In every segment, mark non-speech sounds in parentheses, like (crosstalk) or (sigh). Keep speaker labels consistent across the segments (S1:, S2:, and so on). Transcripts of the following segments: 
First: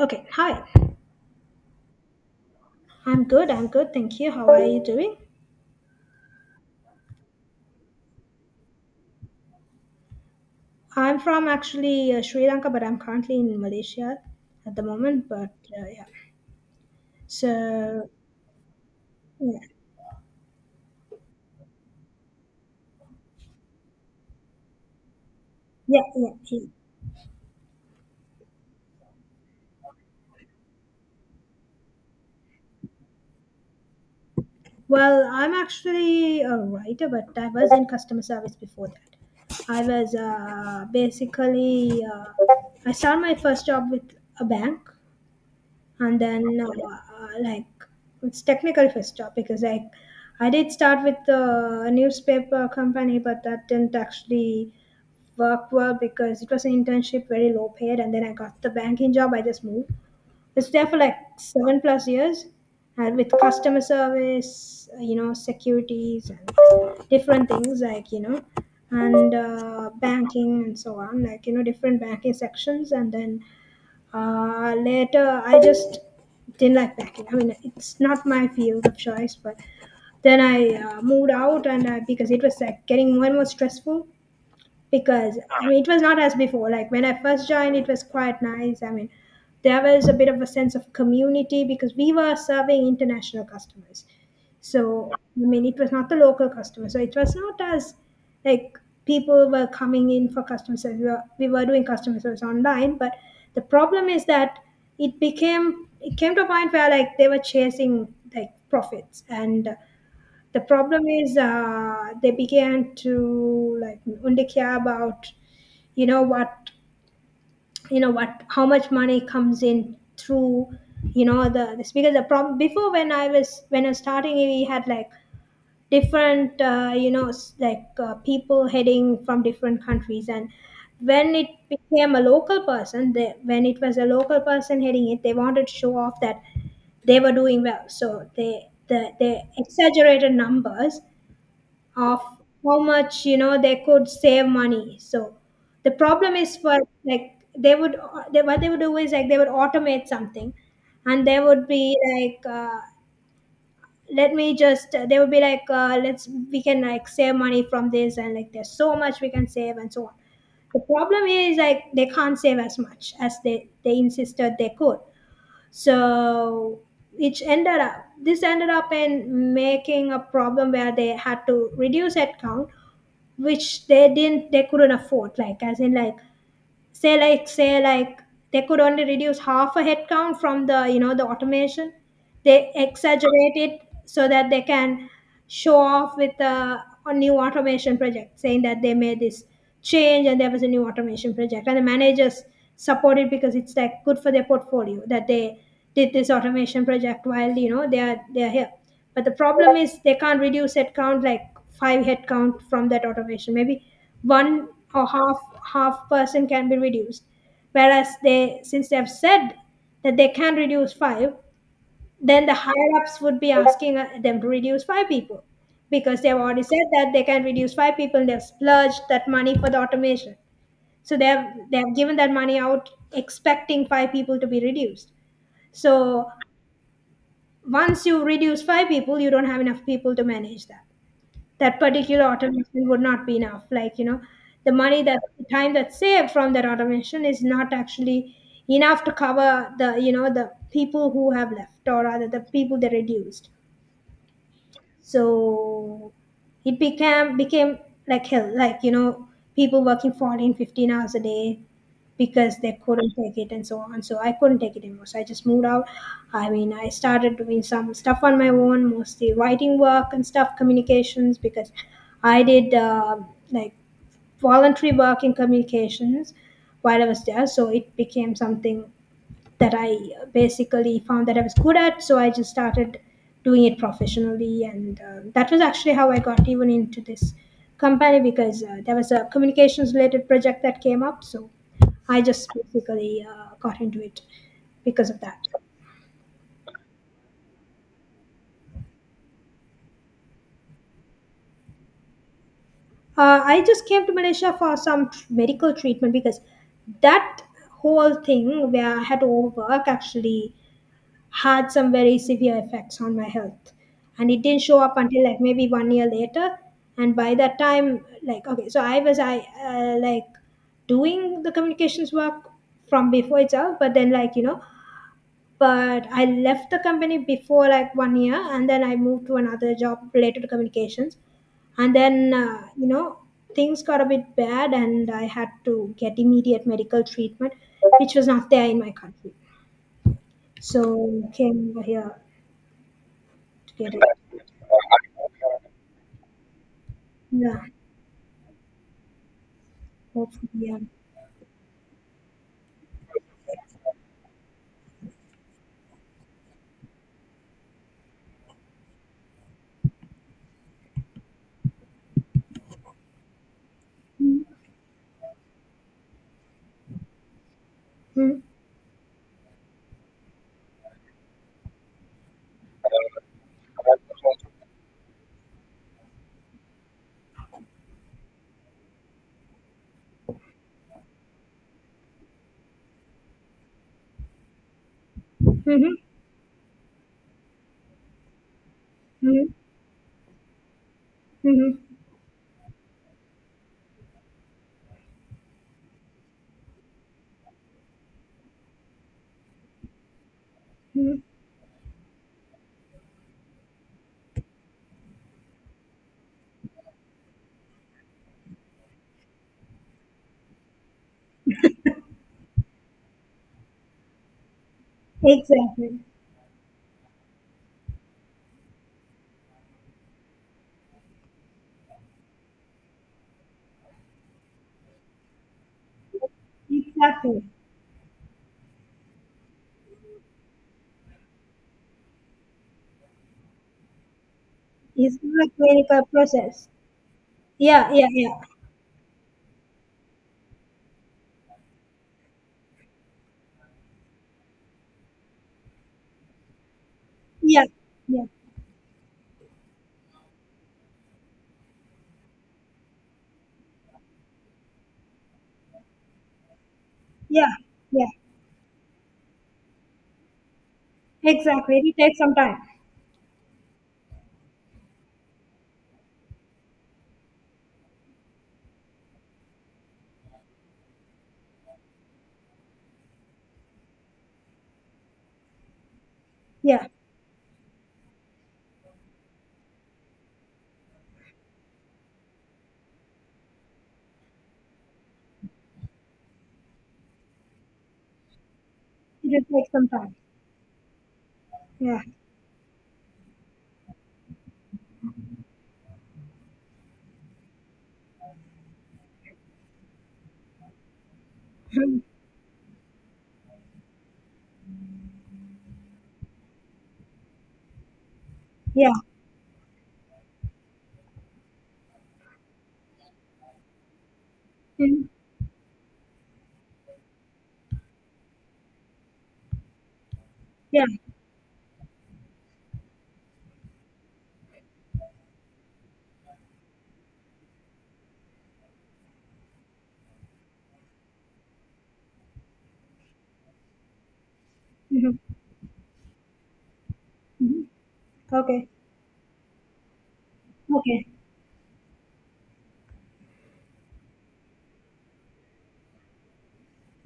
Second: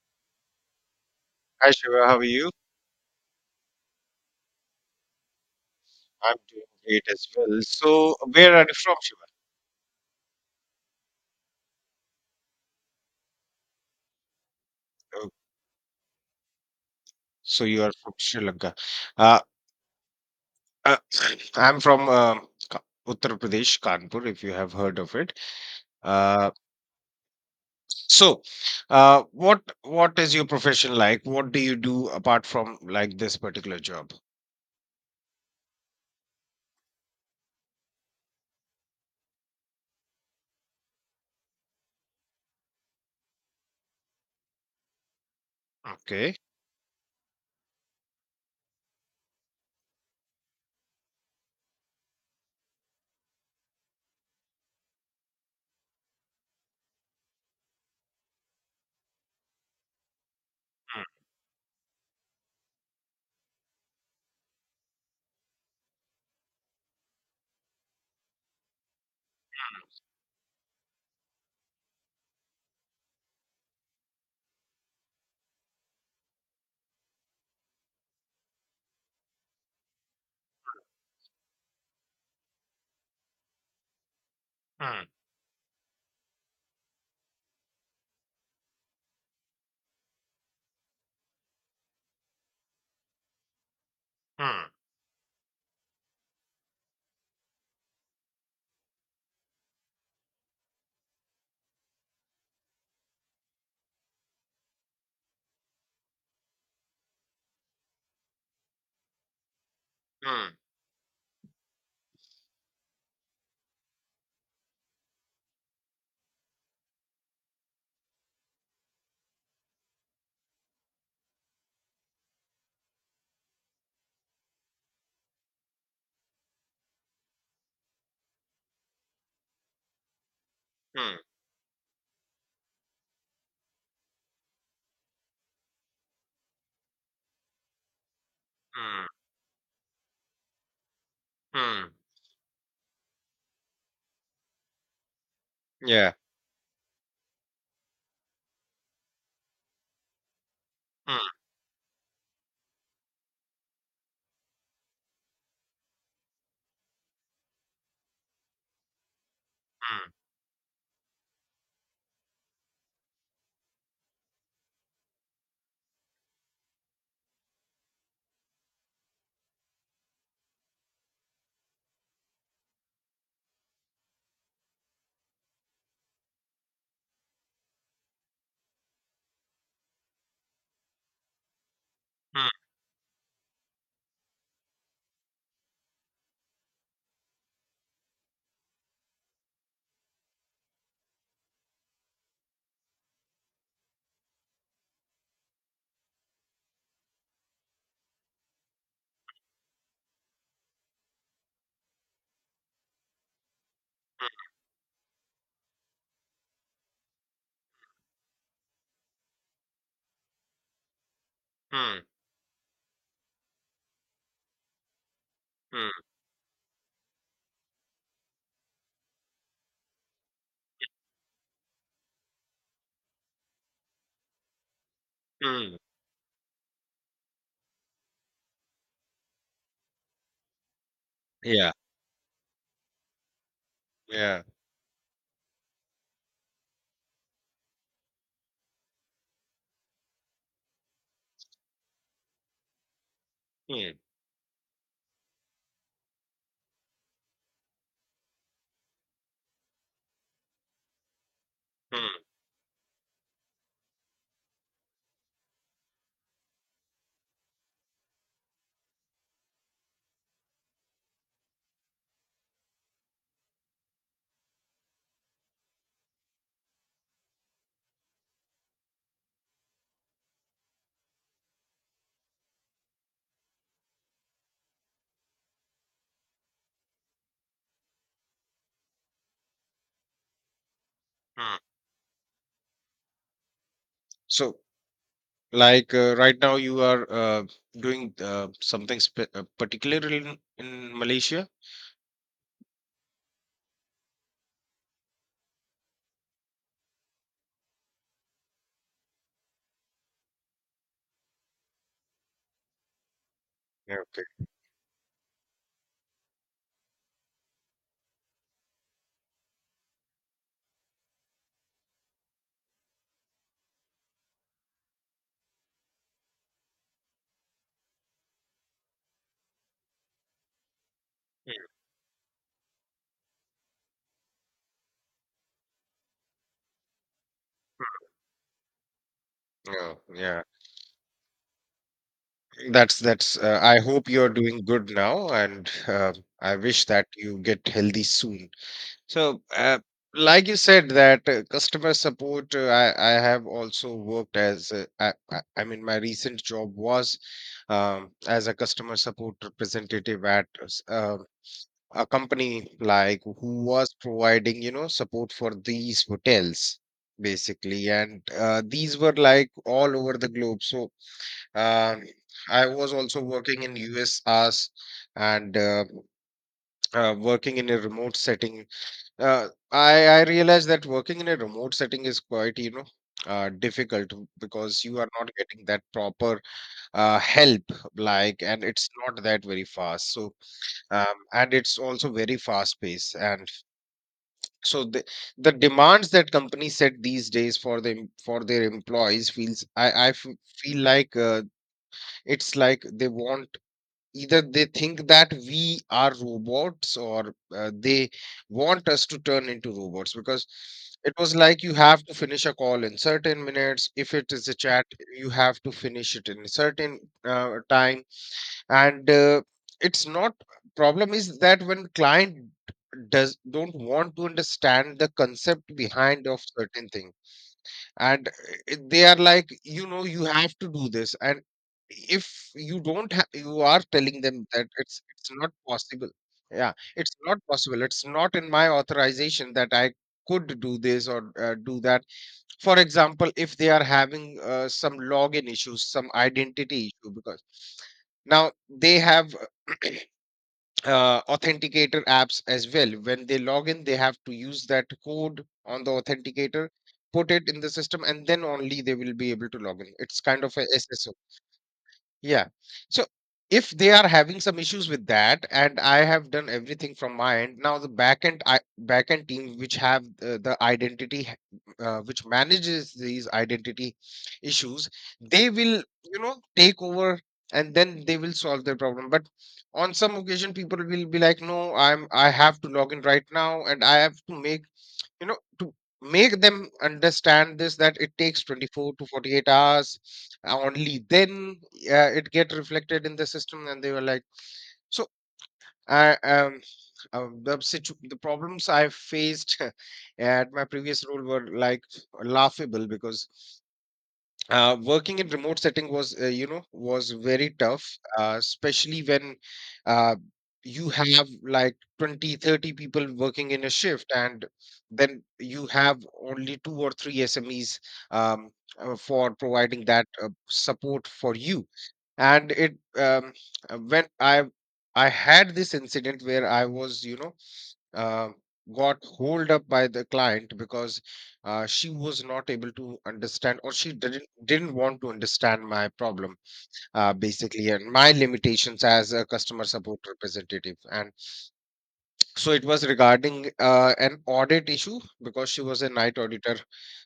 S1: Okay, hi.
S2: Hi Shiva, how are you?
S1: I'm good. I'm good. Thank you. How are you doing?
S2: I'm doing great as well. So, where are you from, Shiva?
S1: I'm from actually Sri Lanka, but I'm currently in Malaysia at the moment.
S2: Oh,
S1: But
S2: so, you are
S1: so
S2: from Sri Lanka. Uh,
S1: yeah,
S2: uh, (clears throat) I'm from Uttar Pradesh, Kanpur, if you have heard of it.
S1: yeah, yeah,
S2: Uh,
S1: yeah.
S2: so, what is your profession like? What do you do apart from like this particular job?
S1: Well, I'm actually a writer, but I was in customer service before that. I was basically I started my first job with a bank and
S2: Okay.
S1: then like it's technical first topic is like I did start with the newspaper company, but that didn't actually work well because it was an internship, very low paid. And then I got the banking job, I just moved, it's there for like seven plus years. And with customer service, you know, securities and different things like, you know, and banking and so on, like, you know, different banking sections. And then later, I just didn't like packing. I mean, it's not my field of choice, but then I moved out. And I, because it was like getting more and more stressful,
S2: Hmm,
S1: because I mean, it was not as before. Like when I first joined, it was quite nice. I mean, there was a bit of a sense of community because we were serving international customers.
S2: hmm,
S1: So I mean, it was not the local customer. So it was not as like people were coming in for customer service. We were doing customer service online, but the problem is that it came to a point where like they were chasing like profits. And
S2: hmm,
S1: the problem is they began to like only care about you know what, how much money comes in through, you know, the this because the problem before, when I was starting, we had like different you know people heading from different countries. And
S2: hmm,
S1: when it became a local person, when it was a local person heading it, they wanted to show off that they were doing well, so
S2: hmm,
S1: they exaggerated numbers
S2: hmm.
S1: of how much, you know, they could save money. So the
S2: Yeah.
S1: problem is for like they would, what they would do is like they would automate something,
S2: Hmm,
S1: and there would be like let me just they would be like let's, we can like save money from this, and like there's so much we can save and so
S2: hmm,
S1: on. The problem is like they can't save as much as they insisted they could. So it ended up this ended up in making a problem where they had to reduce headcount, which they couldn't afford. Like as in like say like, say like they could only reduce half a headcount from the, you know, the automation.
S2: hmm,
S1: They exaggerate it so that they can show off with a new automation project saying that they made this change and there was a new automation project. And the managers support it because it's like good for their portfolio that they did this automation project while, you know, they are here. But the problem is they can't reduce headcount like five headcount from that automation. Maybe one or half, half person can be reduced. Whereas, they since they have said that they can reduce five,
S2: hmm, hmm,
S1: then the higher ups would be asking them to reduce five people,
S2: hmm,
S1: because they have already said that they can reduce five people. And They've splurged that money for the automation, so they have given that money out expecting five people to be reduced.
S2: hmm.
S1: So once you reduce five people, you don't have enough people to manage that
S2: Yeah.
S1: that particular automation. Would not be enough, like, you know,
S2: Yeah.
S1: the time that's saved from that automation is not actually enough to cover the, you know, the people who have left, or rather the people that reduced.
S2: Hmm,
S1: So it became became like hell, like, you know, people working 14, 15 hours a day
S2: hmm,
S1: because they couldn't take it, and so on. So I couldn't take it anymore, so I just moved out. I mean, I started doing some stuff on my own, mostly writing work and stuff, communications, because I did like voluntary work in communications while I was there. So it became something that I basically found that I was good at. So I just started doing it professionally, and that was actually how I got even into this company, because there was a communications related project that came up. So
S2: hmm.
S1: I just basically got into it
S2: So,
S1: because of that.
S2: like right now, you are doing something particular in Malaysia.
S1: I just came to Malaysia for some medical treatment, because that whole thing where I had to overwork actually had some very severe effects on my health.
S2: Yeah,
S1: And
S2: okay.
S1: it didn't show up until like maybe 1 year later. And by that time, like, okay, so I like doing the communications work from before itself. But then, like, you know, but I left the company before like 1 year, and then I moved to another job related to communications. And then, you know, things got a bit bad and I had to get immediate medical treatment, which was not there in my country.
S2: Yeah, yeah.
S1: So came over here,
S2: That's that's. I
S1: get it.
S2: hope you're doing good now, and I wish that you
S1: Yeah,
S2: get healthy soon. So, like
S1: hopefully,
S2: you
S1: yeah.
S2: said, that customer support. I have also worked as. I mean, my recent job was as a customer support representative at uh, a company like who was
S1: Mhm,
S2: providing, you know, support for these hotels basically, and these were like all over the globe. So, um, I was also working in US as and working in a remote setting. Uh, i i realized that working in a remote setting is quite, you know, difficult, because you are not getting that
S1: mhm,
S2: proper help, like, and it's not that
S1: mhm,
S2: very fast. So, and it's
S1: mhm,
S2: also very fast paced. And so, the demands that companies set these days for them for their employees feels... feel like,
S1: mhm.
S2: it's like they want... either they think that we are robots, or they want us to turn into robots, because it was like you have to finish a call in certain minutes. If it is a chat, you have to
S1: Exactly,
S2: finish it in a certain time. And it's not... problem is that when client does don't want to understand the concept behind of certain thing.
S1: exactly.
S2: And they are like, you know, you have to do this. And if you don't ha- you are telling them that it's
S1: It's
S2: it's
S1: not
S2: not
S1: a clinical
S2: possible.
S1: process.
S2: Yeah, it's not possible,
S1: Yeah,
S2: it's
S1: yeah, yeah,
S2: not in my authorization that I could do this or do that. For example, if they are having some login issues, some identity issue, because
S1: yeah, yeah,
S2: now they have (clears throat) authenticator apps as well. When they log in, they have to use that code on the authenticator, put
S1: yeah,
S2: it in the system,
S1: yeah.
S2: and then only they will be able to log in. It's kind of a SSO.
S1: Exactly. It will take some
S2: Yeah.
S1: time.
S2: So if they are having some issues with that, and I have done everything from my end, now the backend... I backend team which have the identity, which manages these identity issues, they will, you know, take
S1: Yeah,
S2: over, and then they will solve their problem. But on some occasion, people will be like, "No, I have to log in right now, and I have to make, you know, to make them understand this, that it takes 24 to
S1: it
S2: 48
S1: will take some
S2: hours,
S1: time.
S2: only then
S1: Yeah,
S2: it get reflected in the system." And they were like... so, i um the problems I faced (laughs) at my previous role were like
S1: mhm.
S2: laughable, because working in remote setting was, you know, was very tough,
S1: Yeah,
S2: especially when, uh, you have like 20, 30 people working in a shift, and
S1: mhm.
S2: then you have only two or three SMEs, um, for providing that,
S1: Yeah.
S2: support for you. And it... when I had this incident where I was, you know, uh, got hold up by the client, because she was not able to understand, or she didn't want to
S1: Mhm.
S2: understand my problem,
S1: Mhm.
S2: basically, and my
S1: Okay,
S2: limitations as a customer support representative.
S1: okay,
S2: And so it was regarding an audit issue because she was a night auditor.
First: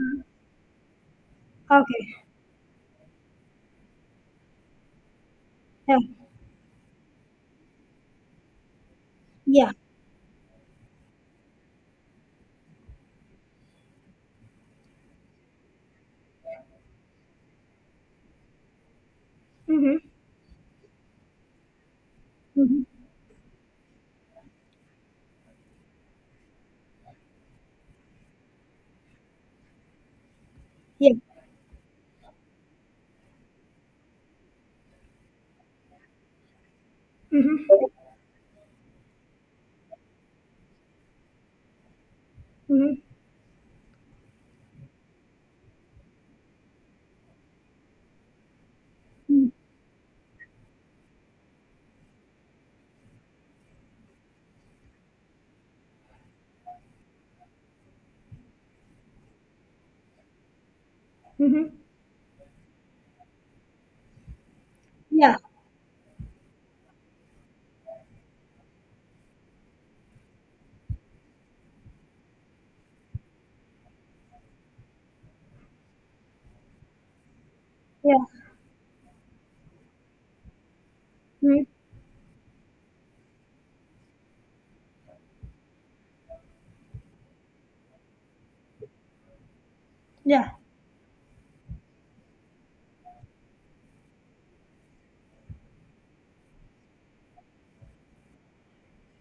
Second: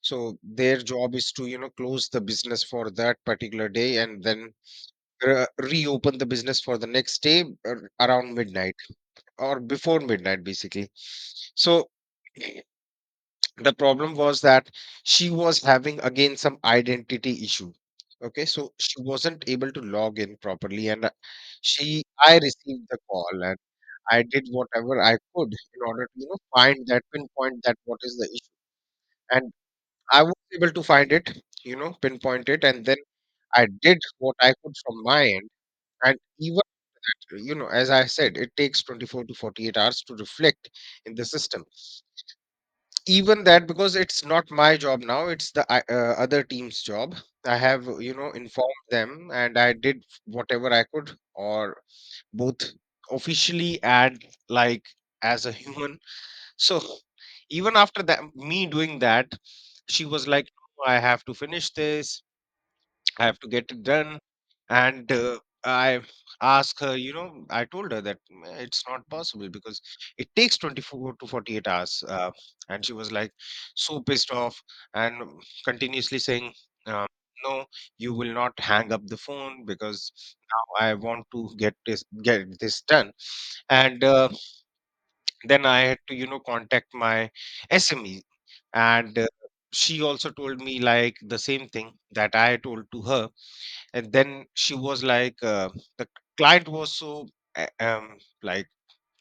S2: So their job is to, you know, close
S1: okay.
S2: the business for that particular day, and then
S1: Yeah,
S2: reopen the business for the next day, around midnight or
S1: yeah.
S2: before midnight basically. So, (clears throat) the problem was that she was having again some identity issue. Okay, so she wasn't able to
S1: Mhm,
S2: log in properly, and she I
S1: mhm,
S2: received the call, and I did whatever I could in order to, you know, find that... pinpoint that what is the issue. And I was able to find
S1: yeah.
S2: it, you know, pinpoint it, and then I did what I could from my end. And even, you
S1: Mhm,
S2: know, as I said, it takes 24 to 48 hours to reflect in the system.
S1: mhm,
S2: Even that, because it's not my job, now it's the other team's job. I have, you know, informed them,
S1: mhm,
S2: and I did whatever I could, or both officially and, like, as a human. (laughs) So even after that, me doing that, she was like, "No, I have to
S1: mhm.
S2: finish this. I have to get it done." And
S1: Yeah,
S2: I asked her, you know, I told her that, "Mm, it's not possible because it takes 24 to 48 hours." And she was like so pissed off, and, continuously saying, uh, "No, you
S1: yeah.
S2: will not hang up the phone because now I want to
S1: Mhm.
S2: get this done." And then I had to, you know, contact my SME. And she also
S1: Yeah,
S2: told me like the same thing that I told to her. And then she was like, the client was so, uh, um like,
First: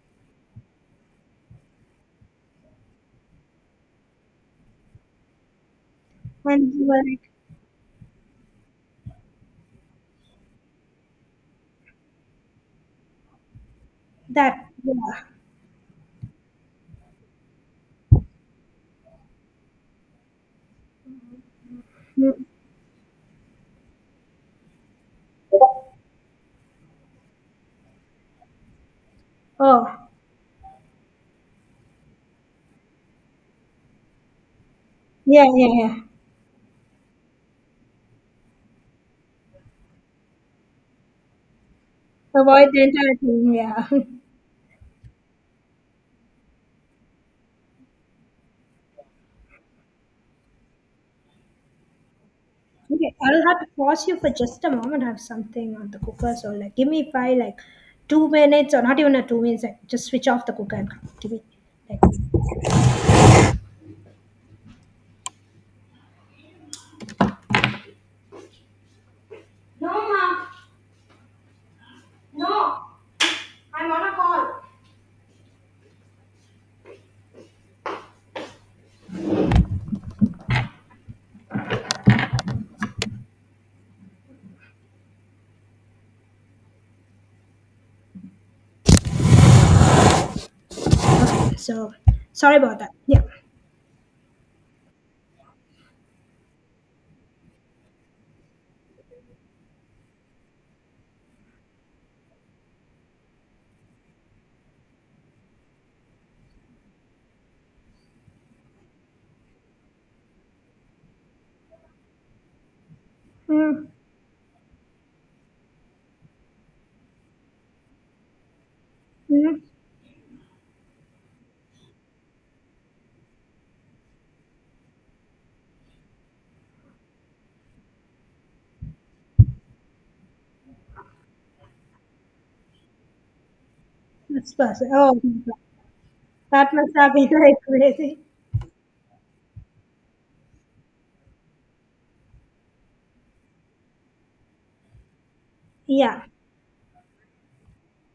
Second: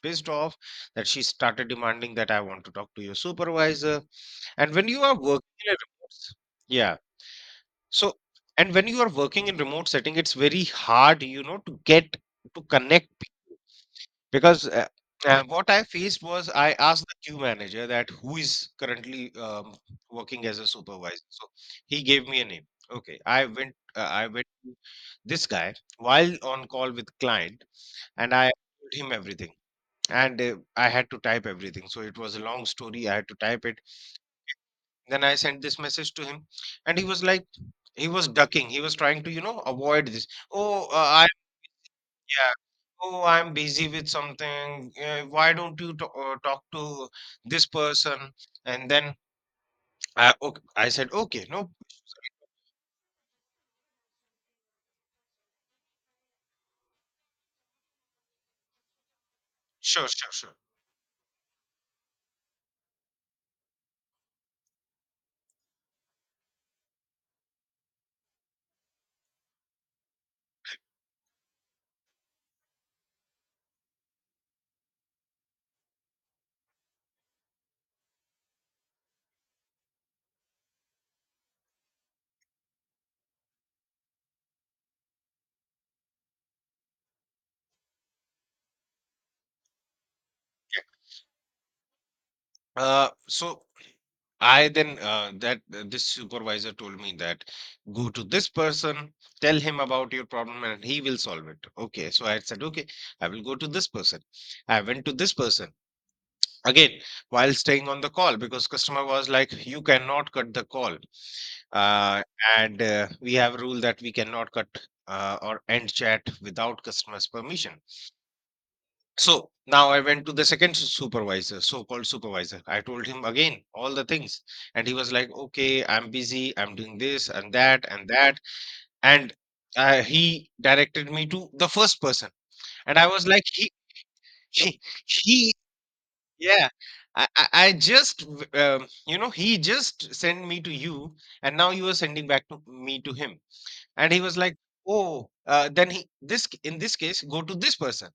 S2: pissed off, that she started demanding that, "I want to talk to your supervisor." And when you are working in a
S1: and you
S2: yeah.
S1: were like
S2: So, and when you are working in remote setting, it's very hard, you know, to get... to connect. Because
S1: that. Yeah.
S2: what I faced was, I asked the queue manager that who is currently, working as a supervisor. So he gave me a
S1: Mm.
S2: name. Okay, I went. I went to this guy while on call with client, and I told him everything.
S1: Oh,
S2: And I had to type everything, so it was a long story. I had to type it. Then I
S1: yeah,
S2: sent
S1: yeah,
S2: this
S1: yeah.
S2: message to him, and he was like... he was ducking. He was trying to, you know, avoid this. Oh, yeah.
S1: Avoid the entire
S2: "Oh, I'm
S1: thing.
S2: busy
S1: Yeah.
S2: with
S1: (laughs)
S2: something. Why don't you talk to this person?" And then I... okay, I said, okay, no,
S1: Okay, I'll have to pause you for just a moment. I have something on the cooker, so like, give me five, like, 2 minutes, or not even a 2 minutes. Like, just
S2: sure,
S1: switch
S2: sure,
S1: off the
S2: sure.
S1: cooker and come. Give me like. No, I'm on a call. Okay, so sorry about
S2: Yeah.
S1: that. Yeah.
S2: So I then, that this supervisor told me that go to this person, tell him about your problem, and he will solve it. Okay, so I said, okay, I will go to this person. I went to this person again while staying on the call, because customer was like, you cannot cut the call. Uh, and we have a rule
S1: Mm,
S2: that we cannot cut, or end chat without customer's permission. So
S1: mm,
S2: now I went to the second supervisor, so-called supervisor. I told him again all the things, and he was like, "Okay, I'm busy. I'm doing this and that and that." And he directed me to the first person, and I was like,
S1: that's
S2: he,
S1: perfect. Oh, my
S2: he...
S1: God.
S2: yeah."
S1: That must have
S2: I,
S1: been (laughs)
S2: I
S1: like
S2: I just,
S1: crazy.
S2: you know, he just sent me to you, and now you are sending back to me to him. And he was like, "Oh, then he...
S1: Yeah,
S2: in this case, go to this person."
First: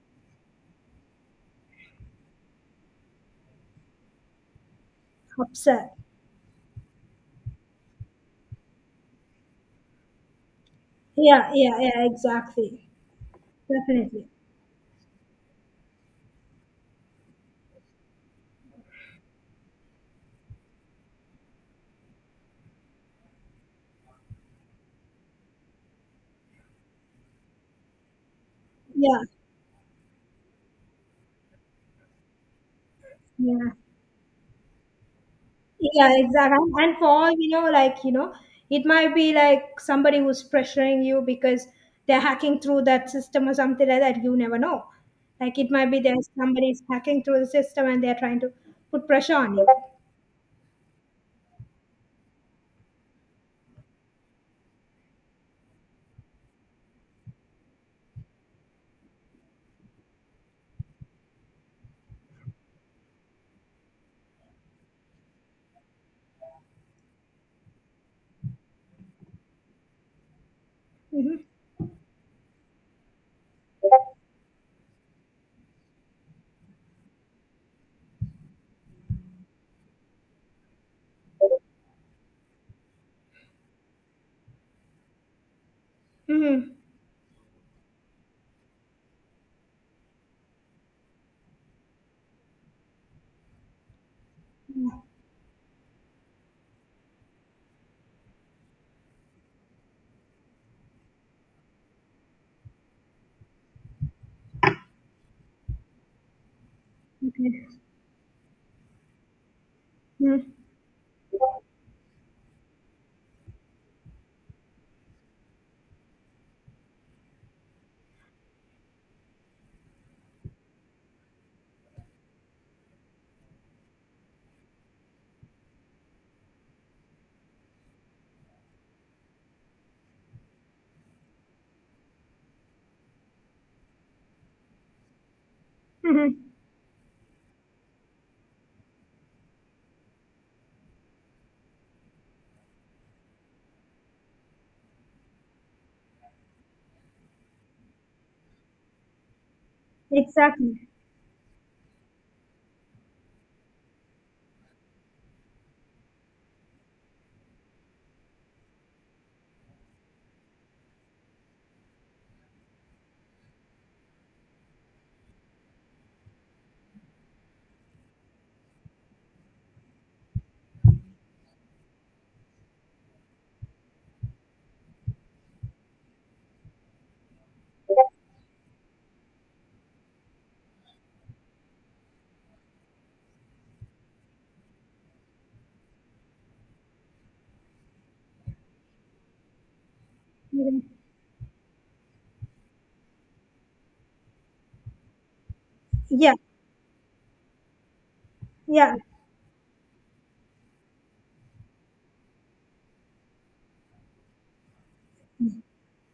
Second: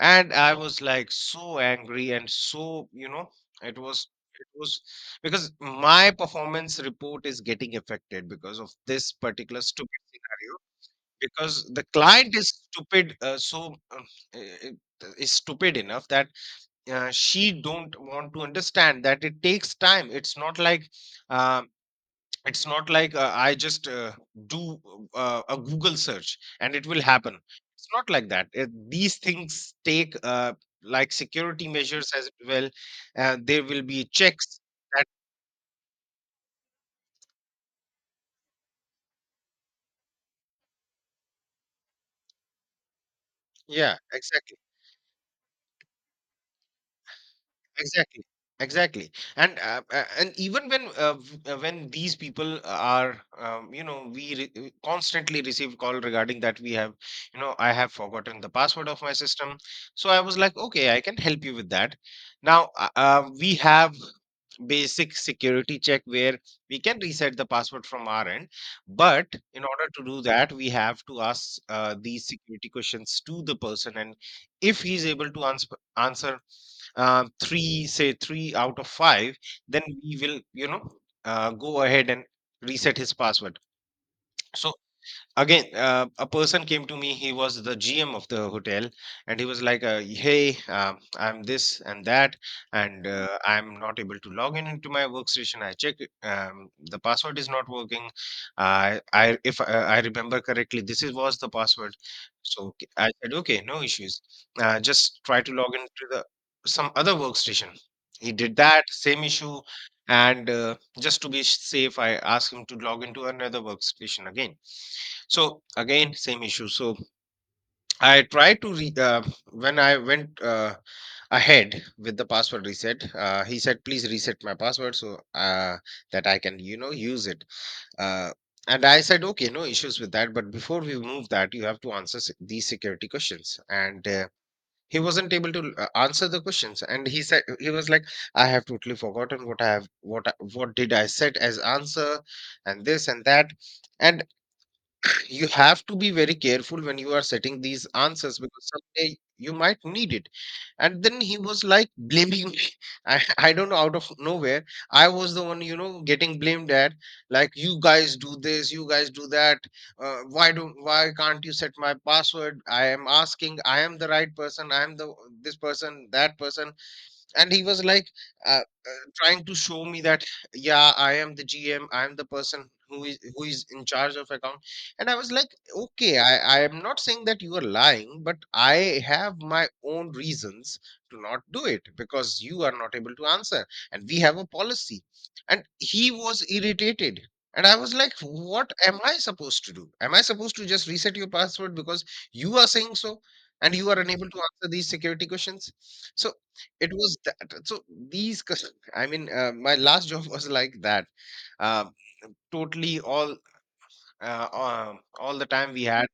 S2: And I was like so angry, and so... you know, it was it was because
S1: absurd.
S2: my performance report is getting affected because of this particular stupid scenario,
S1: Yeah,
S2: because
S1: yeah,
S2: the
S1: yeah,
S2: client is
S1: exactly.
S2: stupid. So,
S1: Definitely.
S2: is stupid enough that, she don't want to understand that it takes time. It's not like, uh, I just do a Google search and it will happen. It's not like that. It... these
S1: Yeah,
S2: things take, like, security measures as well. There
S1: yeah,
S2: will be checks. That,
S1: yeah, exactly. And for all you know, like, you know, it might be like somebody who's pressuring you because they're hacking through that system or something
S2: yeah,
S1: like that. You
S2: exactly.
S1: never know. Like, it might be there's somebody's hacking through the system and they're
S2: Exactly,
S1: trying to put
S2: exactly.
S1: pressure
S2: And
S1: on you.
S2: even when, when these people are, you know, we constantly receive call regarding that we have, you know, I have forgotten the password of my system, so I was like, okay, I can help you with that. Now we have basic security check where we can reset the password from our end, but in order to do that we have to
S1: Mm-hmm.
S2: ask these security questions to the person. And if he's able to answer three, say three out of five, then we will go ahead and reset his password. So again, a person
S1: Mm-hmm.
S2: came to me. He was the gm of the hotel and he was like, hey, I'm this and that, and I'm not able to log in into
S1: Yeah,
S2: my workstation. I check it, the password is not working. I if I remember correctly, this is was the password. So I said, okay, no issues, just try to log into the some other workstation.
S1: okay.
S2: He did that, same issue. and
S1: Mm-hmm,
S2: uh, just to be safe, I asked him to log into another workstation again. So again, same issue. So I tried to when I went ahead with the password reset, he said, please reset my password so uh, that I can, you know, use it. uh, and I said, okay, no issues with that, but before we move that, you have to answer these security questions. And he wasn't able to answer
S1: mm-hmm.
S2: the questions, and he said, he was like, I have totally forgotten what I have, what what did I said as answer, and this and that. And you have to be very careful when you are setting these answers, because someday you might need it.
S1: Exactly.
S2: And then he was like blaming me. (laughs) I don't know, out of nowhere. I was the one, you know, getting blamed at, like, you guys do this, you guys do that. Why don't, why can't you set my password? I am asking, I am the right person, I am the this person, that person. And he was like, trying to show me that, yeah, I am the gm, I am the person who is, who is in charge of account. And I was like, okay, I am not saying that you are lying, but I have my own reasons to not do it, because you are not able to answer, and we have a policy. And he was irritated, and I was like, what am I supposed to do? Am I supposed to
S1: Mhm.
S2: just reset your password because you are saying so, and you are unable to answer these security questions? So
S1: Yeah,
S2: it was that. So these, cus-
S1: yeah,
S2: I mean, my last job was like that. Um, Totally all the time we had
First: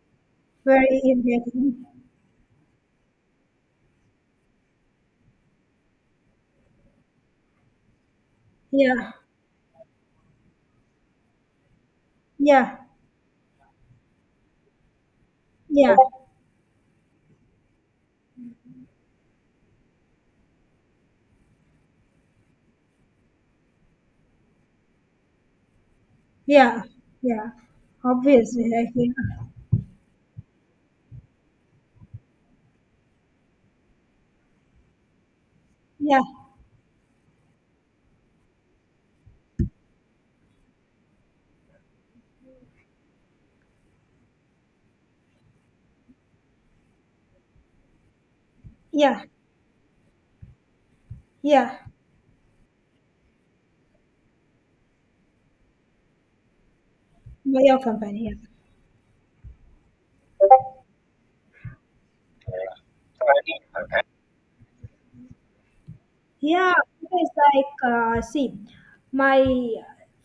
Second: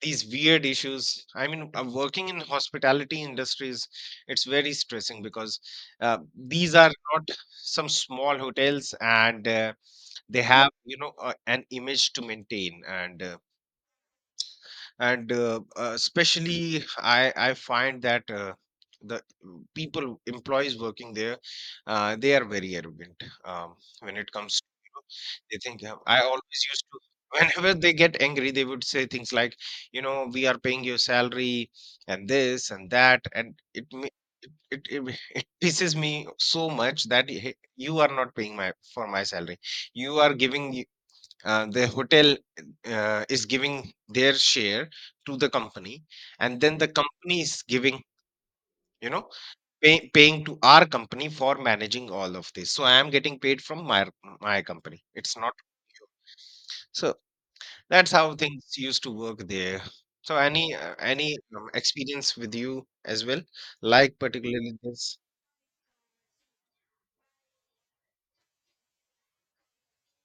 S2: these weird
S1: very
S2: issues. I mean,
S1: irritating.
S2: working in hospitality industries, it's very stressing because uh, these are not some small hotels,
S1: Yeah,
S2: and they have, you know, an image to
S1: yeah,
S2: maintain and.
S1: yeah.
S2: Especially I find that the people, employees working there, they are very arrogant, when it comes to, you know, they think, I always
S1: Yeah,
S2: used to (laughs)
S1: yeah.
S2: whenever they get angry, they
S1: Obviously,
S2: would
S1: I
S2: say
S1: think.
S2: things like, you know, we are paying your salary and this and that. And it ma- it, (laughs) it pisses me
S1: Yeah,
S2: so much that, "Hey, you are not paying my for my salary, you are giving the hotel, is giving their share to the company, and then the company is giving, you
S1: yeah,
S2: know, paying to our company for
S1: yeah.
S2: managing all of this. So I am getting paid from my company. It's not. So
S1: My your
S2: that's
S1: company.
S2: how things used to work there. So
S1: Yeah,
S2: any experience with you as well, like particularly this.
S1: yeah. It's like see, my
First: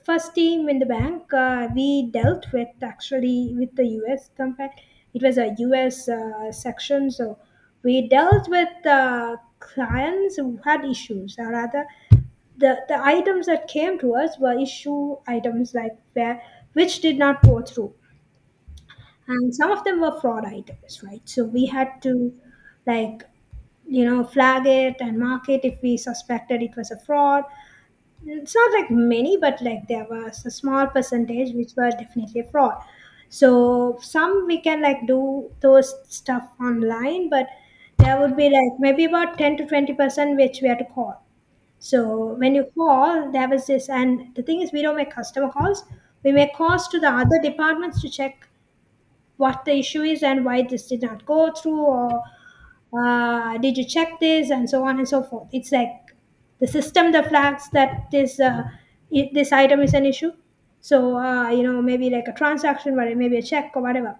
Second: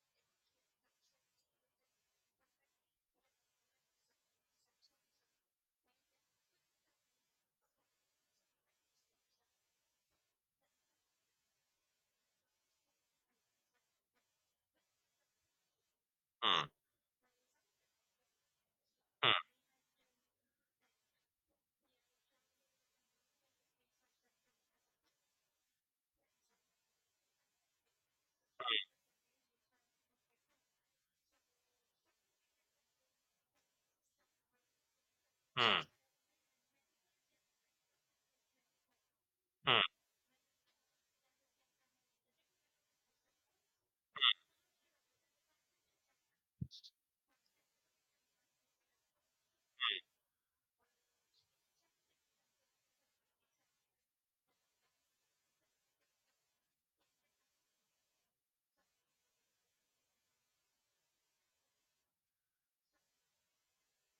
S1: first team in the bank, we dealt with actually with the U.S. company. It was a U.S. Section. So we dealt with clients who had issues, or rather, the items that came to us were issue items, like where
S2: Hmm,
S1: which did not go through.
S2: hmm,
S1: And some of them were fraud items, right? So we had to, like, you know, flag it and mark it if we suspected it was a fraud. It's not like many, but like there was a small percentage which were definitely a fraud. So some we can like do
S2: hmm,
S1: those stuff online, but there would be like maybe about 10 to
S2: hmm,
S1: 20% which we had to call. So when you call, there was this. And the thing is, we don't make customer calls, we make calls to the other departments to check what the issue is and why this did not go through, or did you check this, and so on and so forth. It's like the system that flags that this this item is an issue. So you know, maybe like a transaction or maybe a check or whatever.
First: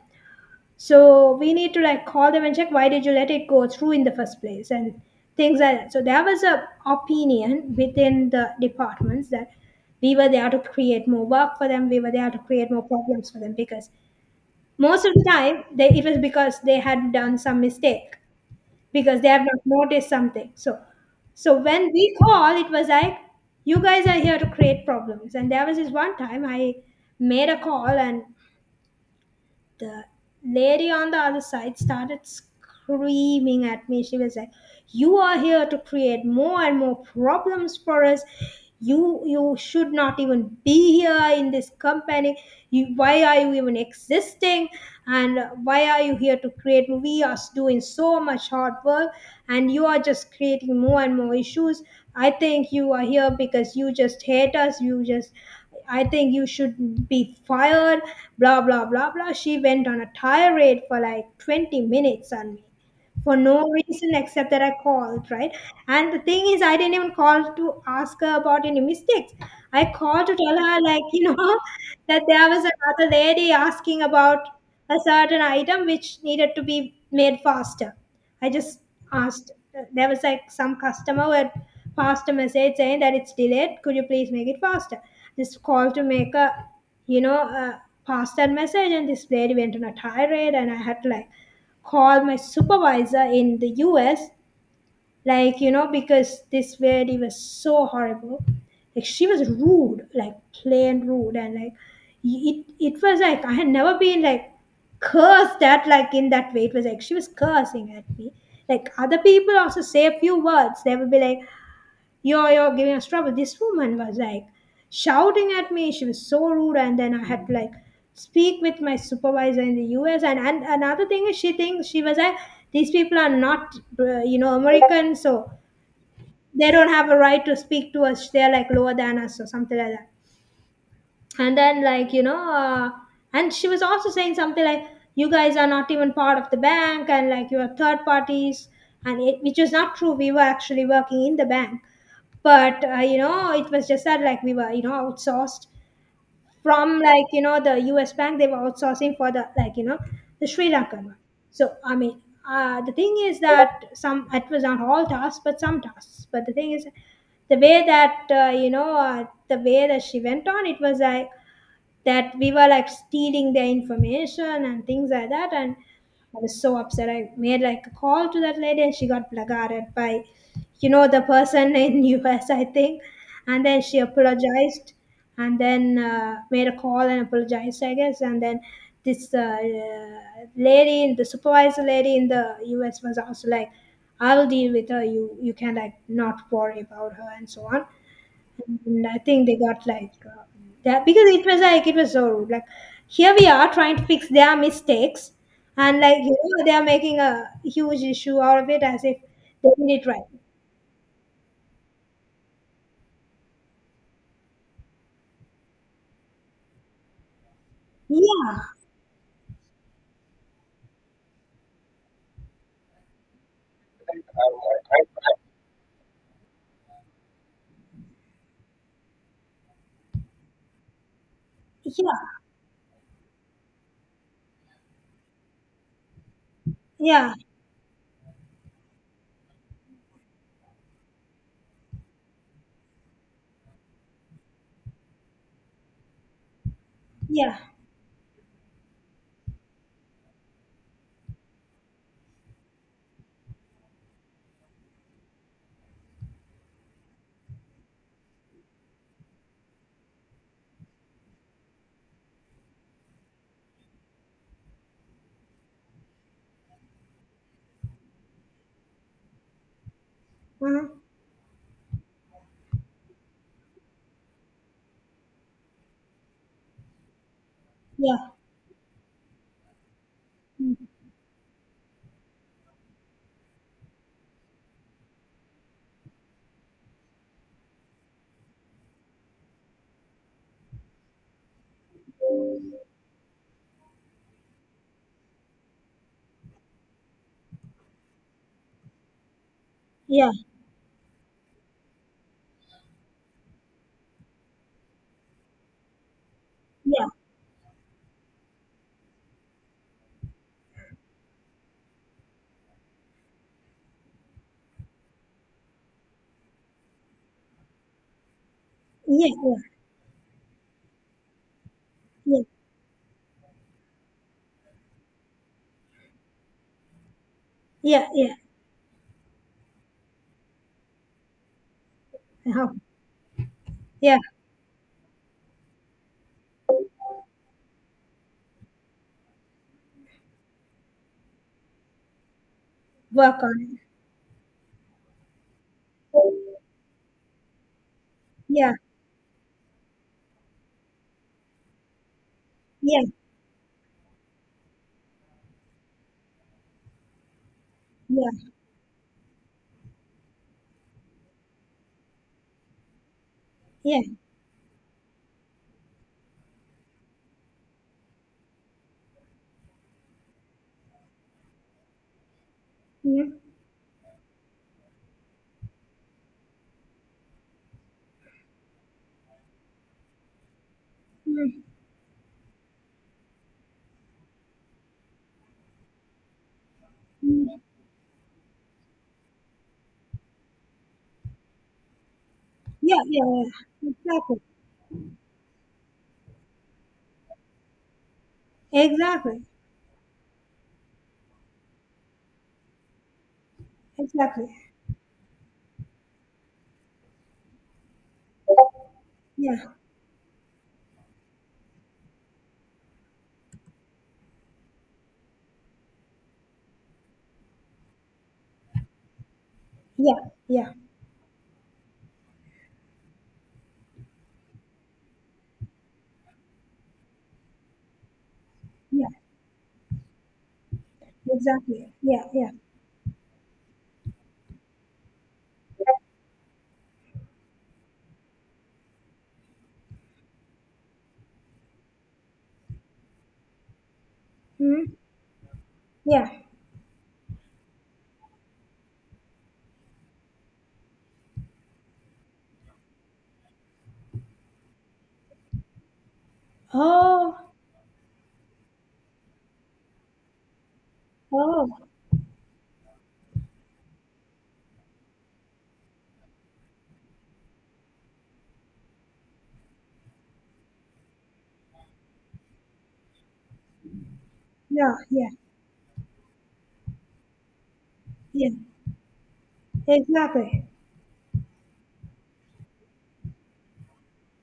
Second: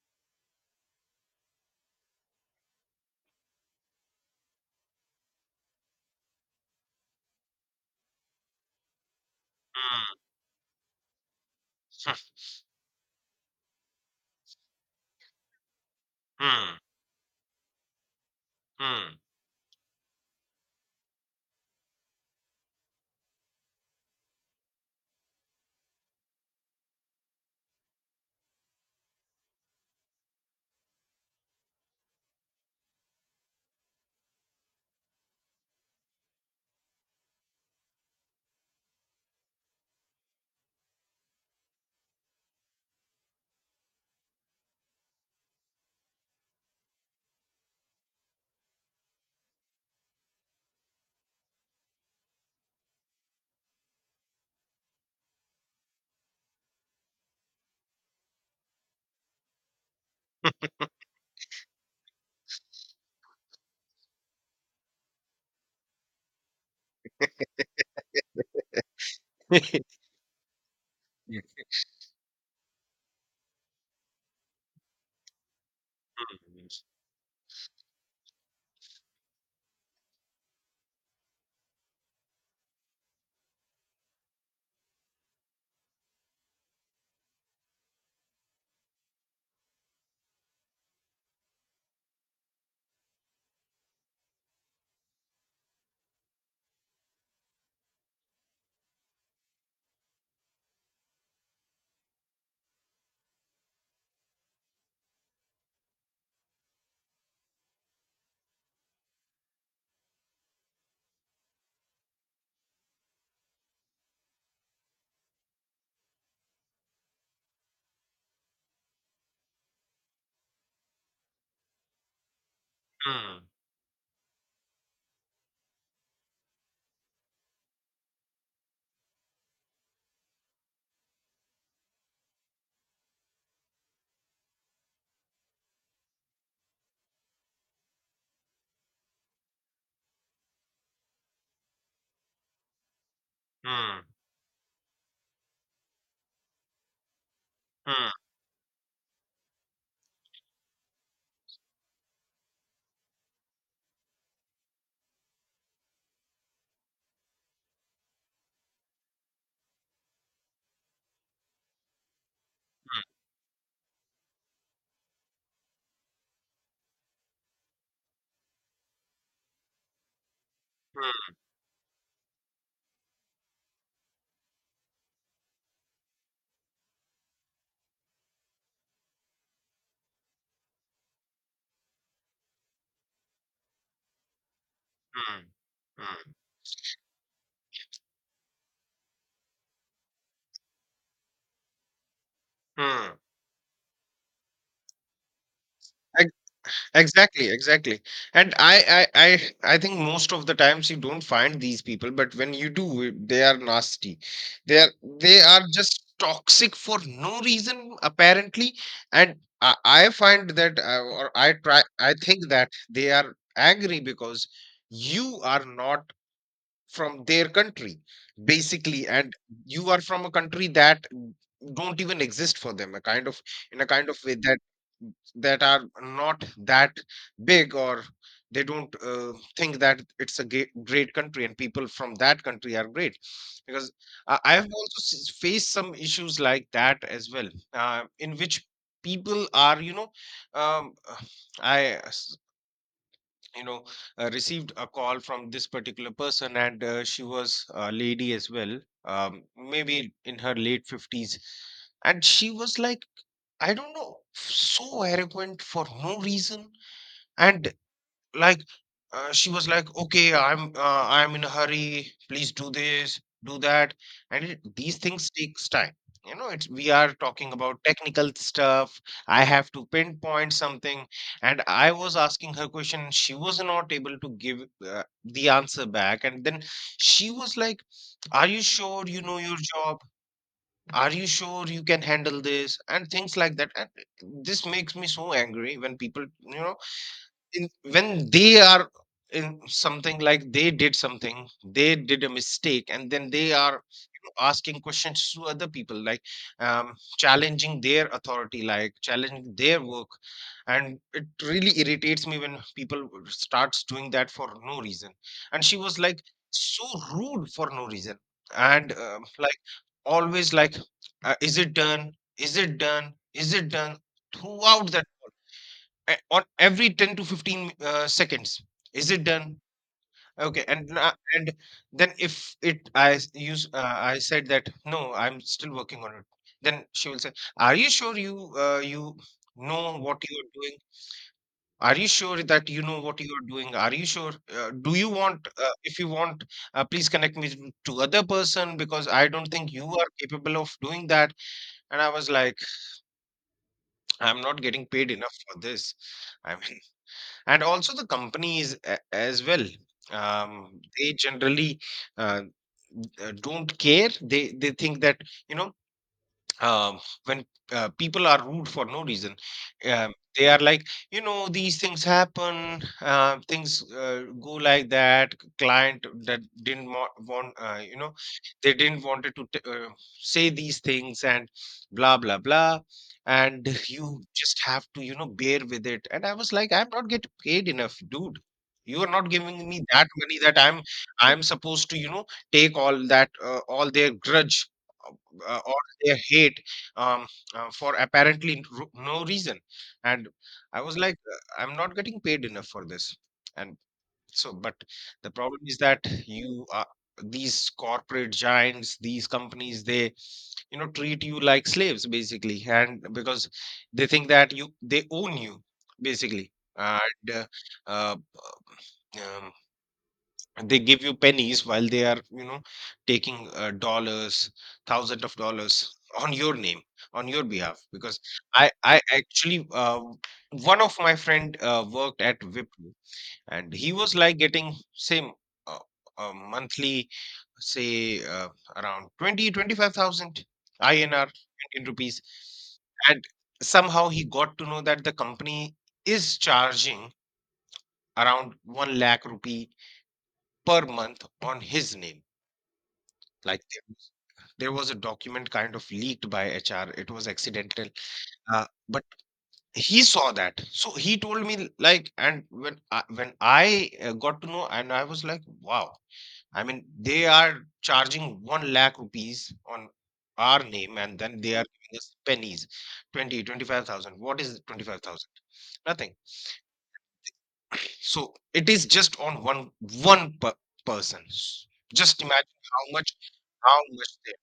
S1: So we need to like call them and check, why did you let it go through in the first place, and things like that. So there was a opinion within the departments that
S2: hmm,
S1: we were there to create more work for them, we were there to create more problems for them, because most of the time they it was because
S2: hmm,
S1: they had done some mistake,
S2: hmm,
S1: because they have not noticed something. So so when we call, it was like, you guys are here to create problems. And there was this one time I made a call, and the lady on the other side started screaming at me. She was like, "You are here to create more and more problems for us. You should not even be here in this company. You, why are you even existing? And why are you here to create? We are doing so much hard work, and you are just creating more and more issues. I think you are here because you just hate us. You just I think you should be fired, blah, blah, blah, blah." She went on a tirade for like 20 minutes on me for no reason except that I called, right? And the thing is, I didn't even call to ask her about any mistakes.
S2: hmm, (laughs)
S1: I called to tell her,
S2: hmm,
S1: (laughs) that there was another lady asking about a certain item which needed to be made faster. I just asked, there was like some customer who had passed a message saying that it's delayed. Could you please make it faster? This call to make a, you know, uh, pass that message, and this lady went on a tirade, and I had to like call my supervisor in the US, like, you know, because this lady was so horrible, like, she was rude, like plain rude. And like it was like I had never been like cursed at like in that way. It was like she was cursing at me. Like other people also say a few words, they will be like, You're giving us trouble." This woman was like shouting at me. She was so rude, and then I had to like speak with my supervisor in the US. And another thing is she thinks, she was like, these people are
S2: hmm,
S1: not you know, American, so they don't have a right to speak to us. They're like lower than us or something like that. And then, like, and she was also saying something like, "You guys are not even part of the bank, and like you are third parties," and it, which was not true. We were actually working in the bank, but you know, it was just
S2: hmm,
S1: that like we were, you know, outsourced from, like, you know, the
S2: hmm,
S1: US bank. They were outsourcing for the, like, you know, the Sri Lankan one. So I mean the thing is that some, it was not all tasks but some tasks. But the thing is, the way that the way that she went on, it was like that we were like
S2: hmm,
S1: stealing their information and things like that. And I was so upset, I made like a call to that lady, and she got blackguarded by, you know, the
S2: hmm.
S1: person in (laughs) US, I think. And then she apologized, and then made a call and apologized, I guess. And then this lady, the supervisor lady in the US, was also like, "I'll deal with her. you
S2: Mm,
S1: you can like
S2: mm,
S1: not worry about her," and so on. And I think they got like that, because it was like it was so rude. Like
S2: mm.
S1: here we are trying to fix their mistakes, and like,
S2: Ex-
S1: you know, they are making
S2: Exactly,
S1: a
S2: exactly.
S1: huge issue
S2: And
S1: out of it as
S2: I,
S1: if
S2: I,
S1: they
S2: I, I think
S1: did it right.
S2: most of the times you don't find these people, but when you do, they are nasty. They are, they are just toxic for no reason,
S1: Yeah,
S2: apparently. And I find that, or I try, I think that they are angry because you are not from their country, basically, and you are from a country that don't even
S1: yeah,
S2: exist for them, a kind of, in a kind of way that that are not that
S1: yeah,
S2: big, or they don't think that it's a great country and people from that country are great. Because I have also faced some issues like that as well,
S1: yeah,
S2: in which people are, you know, um, uh, i you know received a call from this particular person, and she was a lady as well, maybe in her late 50s, and she was like, I don't know, so arrogant for no reason. And like, she was like, okay,
S1: uh-huh.
S2: I'm in a hurry, please do this, do that. And it, these things takes time, you know, it's, we are talking about
S1: Yeah,
S2: technical stuff. I have to pinpoint something, and I was asking her question, she was not able to give the answer back. And then she was like, are you sure you know your job? Are you sure you can handle this? And things like that. And this makes me so angry when people, you know, in when they are in something,
S1: yeah,
S2: like they did something, they did a mistake, and then they are, you know, asking questions to other people, like,
S1: yeah,
S2: challenging their authority, like challenging their work. And it really irritates me when people would starts doing that for no reason. And she was like so rude for no reason. And
S1: yeah,
S2: like, always like, is it done,
S1: yeah,
S2: is it done, is it done, throughout the on every 10 to 15
S1: yeah, yeah, yeah.
S2: seconds, is it done, okay. And and then if
S1: Uh-huh.
S2: it I s- use
S1: Yeah,
S2: I said that, no, I'm still working on it. Then she will say, are you sure you you know what you are doing? Are you sure that you know what you
S1: work
S2: are doing?
S1: on
S2: Are you sure do you want, if you want
S1: it.
S2: please connect me to other
S1: Yeah,
S2: person, because I don't think you are capable of doing that. And I was like,
S1: yeah,
S2: I'm not getting paid enough for this, I mean. And also the
S1: yeah,
S2: companies as well, they generally uh, don't
S1: yeah,
S2: care. They think that, you know, um, when people are rude for no reason, they are like, you know, these things happen,
S1: mm-hmm.
S2: things go like that. Client that didn't want, you know, they didn't wanted to say these things, and
S1: Mm-hmm.
S2: blah, blah, blah. And (laughs) you just have to, you know, bear with it. And I was like, I'm not getting paid enough, dude. You are not giving me that money that I'm supposed to, you know, take
S1: Yeah,
S2: all
S1: yeah,
S2: that, all
S1: yeah.
S2: their
S1: Exactly,
S2: grudge, uh, their hate, um, for apparently no
S1: exactly,
S2: reason. And I was like, I'm not getting paid enough for this. And so,
S1: exactly.
S2: but the problem is that you are, these corporate giants, these
S1: Yeah.
S2: companies, they, you know, treat you like slaves, basically. And because they think that you they own you, basically. And uh, um,
S1: Yeah, yeah,
S2: they give you pennies while they are, you know, taking dollars, thousands of dollars, on your name, on your behalf. Because I
S1: yeah,
S2: actually, one of my friend
S1: exactly.
S2: worked
S1: Yeah,
S2: at
S1: yeah.
S2: Wipro, and he was like getting same uh, monthly, say around 20, 25,000 inr, Indian rupees. And somehow he got to know
S1: Hmm.
S2: that the company
S1: Yeah.
S2: is charging around 1 lakh rupee per month on his name. Like there was a document kind of leaked by HR. It was
S1: Oh,
S2: accidental, but he saw that. So he told me,
S1: oh,
S2: like, and when when I got to know, and I was like, wow. I mean, they are charging one lakh rupees on our name, and then they are giving us pennies, 20, 25,000. What is
S1: yeah,
S2: 25,000?
S1: yeah,
S2: Nothing. So
S1: yeah,
S2: it is just on one, one per
S1: exactly.
S2: person. Just imagine how much, how much they,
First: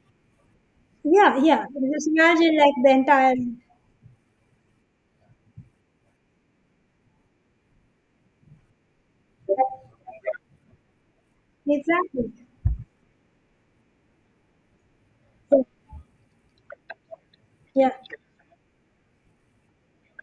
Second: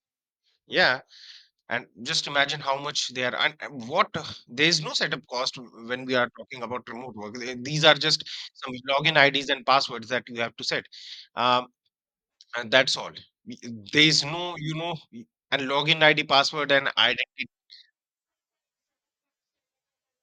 S2: yeah.
S1: Yeah, yeah.
S2: And
S1: Just
S2: just
S1: imagine
S2: imagine
S1: like
S2: how
S1: the
S2: much they
S1: entire,
S2: are, and what, there is no setup cost when we are talking about remote work. These are just some login IDs and passwords that you have to set, um,
S1: exactly.
S2: and that's all. Y- There is no, you know, y- and login ID, password, and identity.
S1: Yeah.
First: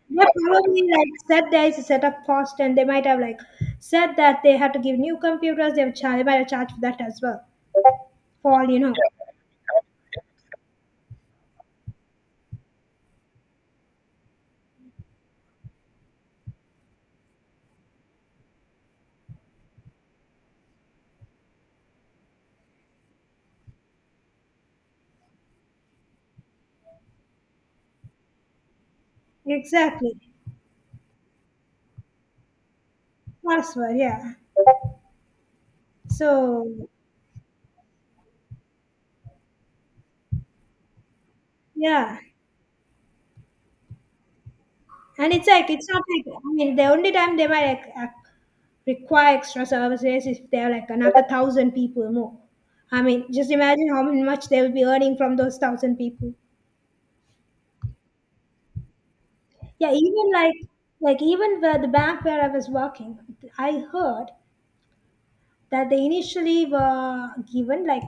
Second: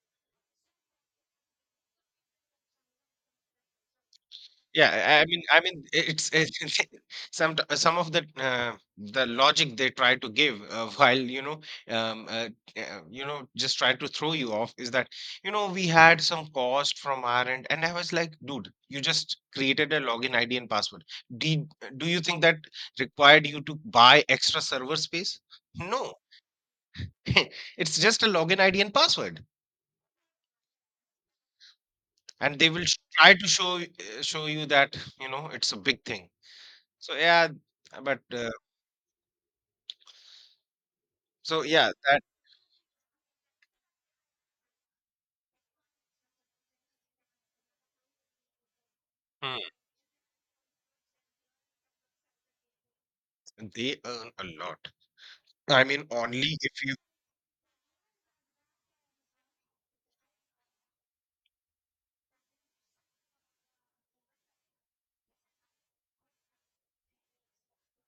S1: They probably like said there is a setup cost, and they might have like said that they had to
S2: Yeah,
S1: give new
S2: I
S1: computers,
S2: mean,
S1: have char- they might have
S2: it's
S1: charged for that
S2: (laughs)
S1: as well.
S2: some of
S1: For all you know.
S2: the logic they try to give (laughs) while, um, uh, you know, just try to throw you off, is that, you know, we had some cost from our end. And I was like, dude, you just created a login ID and password. Did, do you think that required you to buy extra server space? No, (laughs) it's just a login ID and password,
S1: Exactly.
S2: and they will try to
S1: Password, yeah.
S2: show you that, you know, it's a big thing.
S1: So,
S2: So yeah, but so yeah,
S1: yeah.
S2: that.
S1: And it's like it's not like, I mean, the only time they might like, ac- require
S2: Mm.
S1: extra services is if they're like another thousand people more. I mean, just imagine
S2: They
S1: how
S2: earn a
S1: much they will
S2: lot.
S1: be earning from those
S2: I
S1: thousand
S2: mean,
S1: people.
S2: only if you.
S1: Yeah, even like even where the bank where I was working, I heard that they initially were given like,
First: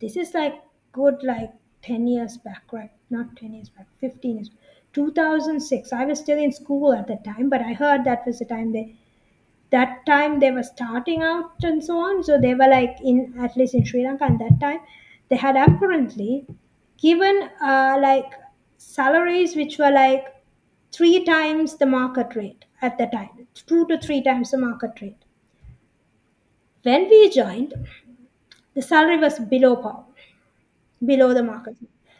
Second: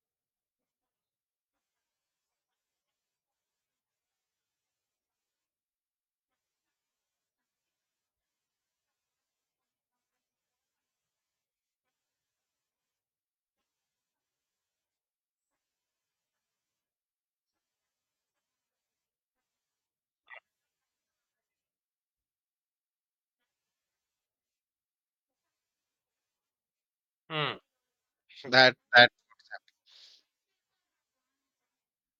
S1: this is like good like 10 years back, right? Not 10 years back, 15 years. 2006 I was still in school at the time, but I heard that was the time they that time they were starting out and so on. So they were like in, at least in Sri Lanka at that time, they had apparently given like salaries which were like three times the market rate at the time, two to three times the market rate. When we
S2: Mm.
S1: joined, the
S2: That.
S1: salary was below par, below the market.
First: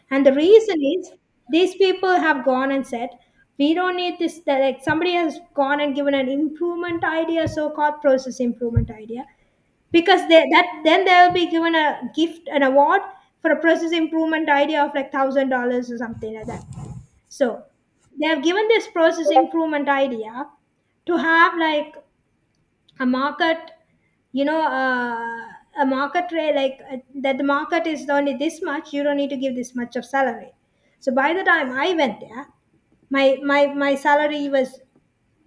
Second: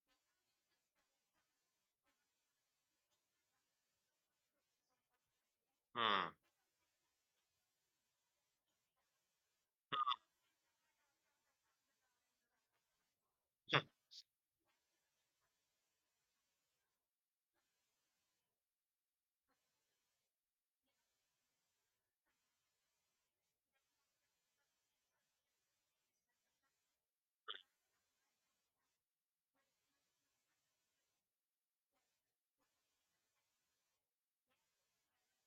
S1: And the reason is these people have gone and said, we don't need this, that like somebody has gone and given an
S2: Hmm.
S1: improvement idea, so called process improvement idea, because they, that then they'll be given a gift, an award for a
S2: Hmm.
S1: process improvement idea of like $1,000 or something like that. So they have given this process improvement idea to have like a market, you know uh, a market rate, like, that the market is only this much, you don't need to give this much of salary. So by the time I went there, my salary was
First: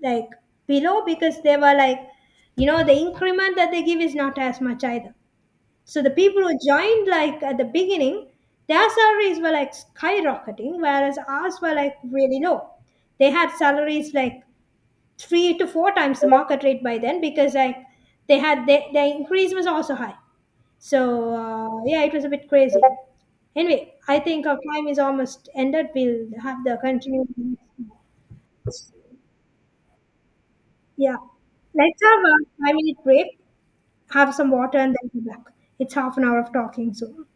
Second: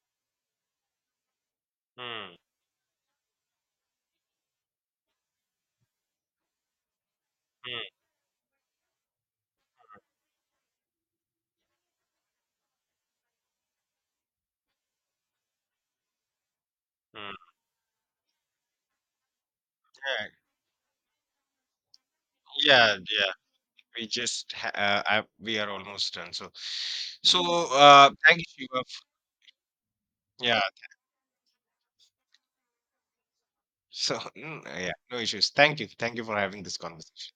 S1: like below, because they were like,
S2: Hmm.
S1: you know, the increment that they give is not as much either. So the people who joined like at the beginning, their salaries were like skyrocketing, whereas ours were like really low. They had salaries like three to four times the market rate by then,
S2: Mm.
S1: because like their increase was also high.
S2: Yeah,
S1: So yeah, it was a bit crazy.
S2: yeah, yeah.
S1: Anyway,
S2: We
S1: I think
S2: just
S1: our time is almost
S2: we are
S1: ended.
S2: almost
S1: We'll
S2: done. So
S1: have the continuing.
S2: so, thank you, Shiva. Yeah.
S1: Yeah, let's have a 5 minute break,
S2: So
S1: have
S2: (laughs)
S1: some
S2: mm,
S1: water,
S2: yeah,
S1: and then
S2: no
S1: come
S2: issues.
S1: back. It's
S2: Thank
S1: half an
S2: you for
S1: hour of
S2: having this
S1: talking, so
S2: conversation.